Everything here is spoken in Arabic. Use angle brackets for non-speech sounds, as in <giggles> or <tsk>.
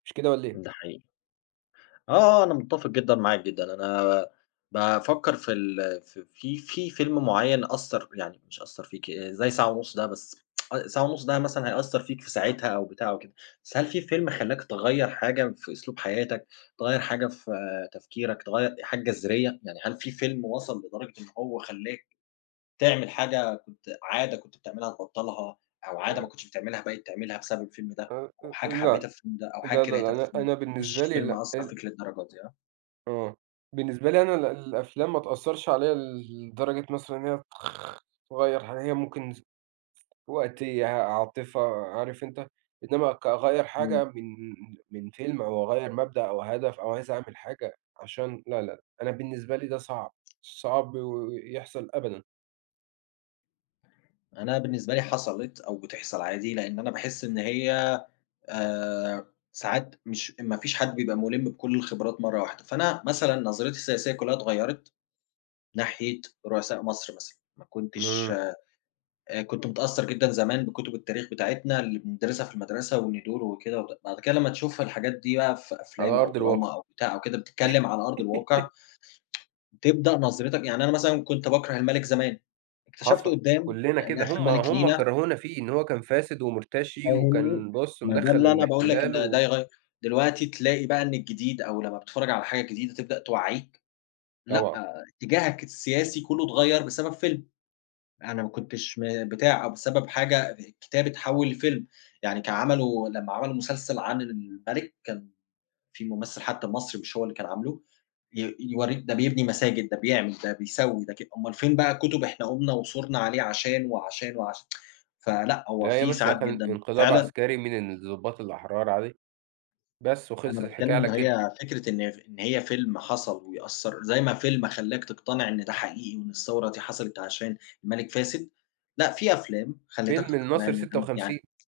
مش كده والّا إيه؟ ده حقيقي. آه آه، أنا متّفِق جدًا معاك، جدًا. أنا بافكّر في ال في في فيلم معيّن أثّر، يعني مش أثّر فيك، زي ساعة ونُص ده بس <tsk> أ ساعة ونُص ده مثلًا هيأثّر فيك في ساعتها أو بتاع وكده. بس هل في فيلم خلّاك تغيّر حاجة في أسلوب حياتك، تغيّر حاجة في تفكيرك، تغيّر حاجة جَذرية، يعني هل في فيلم وصَل لدرجة إن هو خلّاك تعمل حاجة كنت، عادة كنت بتعملها تبطّلها أو عادة ما آآ كنتش بتعملها بقيت تعملها بسبب الفيلم ده، أ أ أو أ حاجة لأ، حبّيتها في الفيلم ده، أو حاجة لا، لا، لا، كرِهتها في أنا الفيلم ده، أنا ما بالنسبة فيش لي فيلم لأ، أثّر ال فيك للدرجة دي، ها؟ أه، بالنسبة لي أنا ال الأفلام ما تأثّرش عليَّ ل لدرجة مثلًا إن هي تخ تغيّر حاجة. هي ممكن ف وقتيّة، عاطفة، عارف أنت إنما كأغيّر إمم. حاجة من من فيلم أو أغيّر مبدأ أو هدف أو عايز أعمل حاجة عشان لا، لا، أنا بالنسبة لي ده صعب، صعب يحصَل أبدًا. أنا بالنسبة لي حصَلِت، أو بتحصَل عادي. لإن أنا باحس إن هي آآ ساعات مش ما فيش حد بيبقى مُلِم بكلّ الخِبرات مرّة واحدة. فأنا مثلًا نظرتي السياسية كلّها اتغيّرت ناحية رؤساء مصر مثلًا. ما كنتش، إمم. آآ، كنت متأثّر جدًا زمان بكتُب التاريخ بتاعتنا اللي بنِدرِسها في المدرسة، <unintelligible> وكده. بَعد كده لمّا تشوف الحاجات دي بقى في على أفلام أو أرض الواقِع. دراما أو بتاع أو كده بتتكلّم على أرض الواقِع، <giggles> تبدأ نظرِتك يعني أنا مثلًا كنت باكره المَلِك زمان، اكتشفت حصَل، قُدّام كلّنا إن كده، إحنا هُم مَلِك هُم لينا كرهونا فيه إن هو كان فاسد ومُرتشي فاهمني، وكان بُصّ، ما ده مدخّل اللي أنا باقول لك إن الإحتلال ده و يغيّر دلوقتي تلاقي بقى إن الجديد، أو لمّا بتتفرّج على حاجة جديدة تبدأ توعّيك، لأ، طبعًا. إتجّاهك السياسي كلّه اتغيّر بسبب فيلم. أنا ما كنتش، م بتاع، أو بسبب حاجة ب كتاب اتحوّل لفيلم. يعني كان عملوا لما عملوا مسلسل عن المَلِك، كان في ممثل حتى المصري مش هو اللي كان عامله ي يورّيك ده بيبني مساجد، ده بيعمل، ده بيسوّي ده ك أومال فين بقى الكُتب، إحنا قُمنا وثورنا عليه عشان وعشان وعشان <tsk> فلأ، هو لا يا في باشا، ساعات ده كان جدًا إنقلاب فعلًا عسكري من الضُّباط الأحرار عليه، بس أنا وخلصِت الحكاية باتكلّم إن على كده. هي فكرة، إن ف إن هي فيلم حصَل ويأثّر، زي ما فيلم خلّاك تقتنع إن ده حقيقي وإن الثورة دي حصلت عشان المَلِك فاسد، لأ، في أفلام خلِّتك فيلم تقتنع الناصر إن سِتة ده يعني وخمسين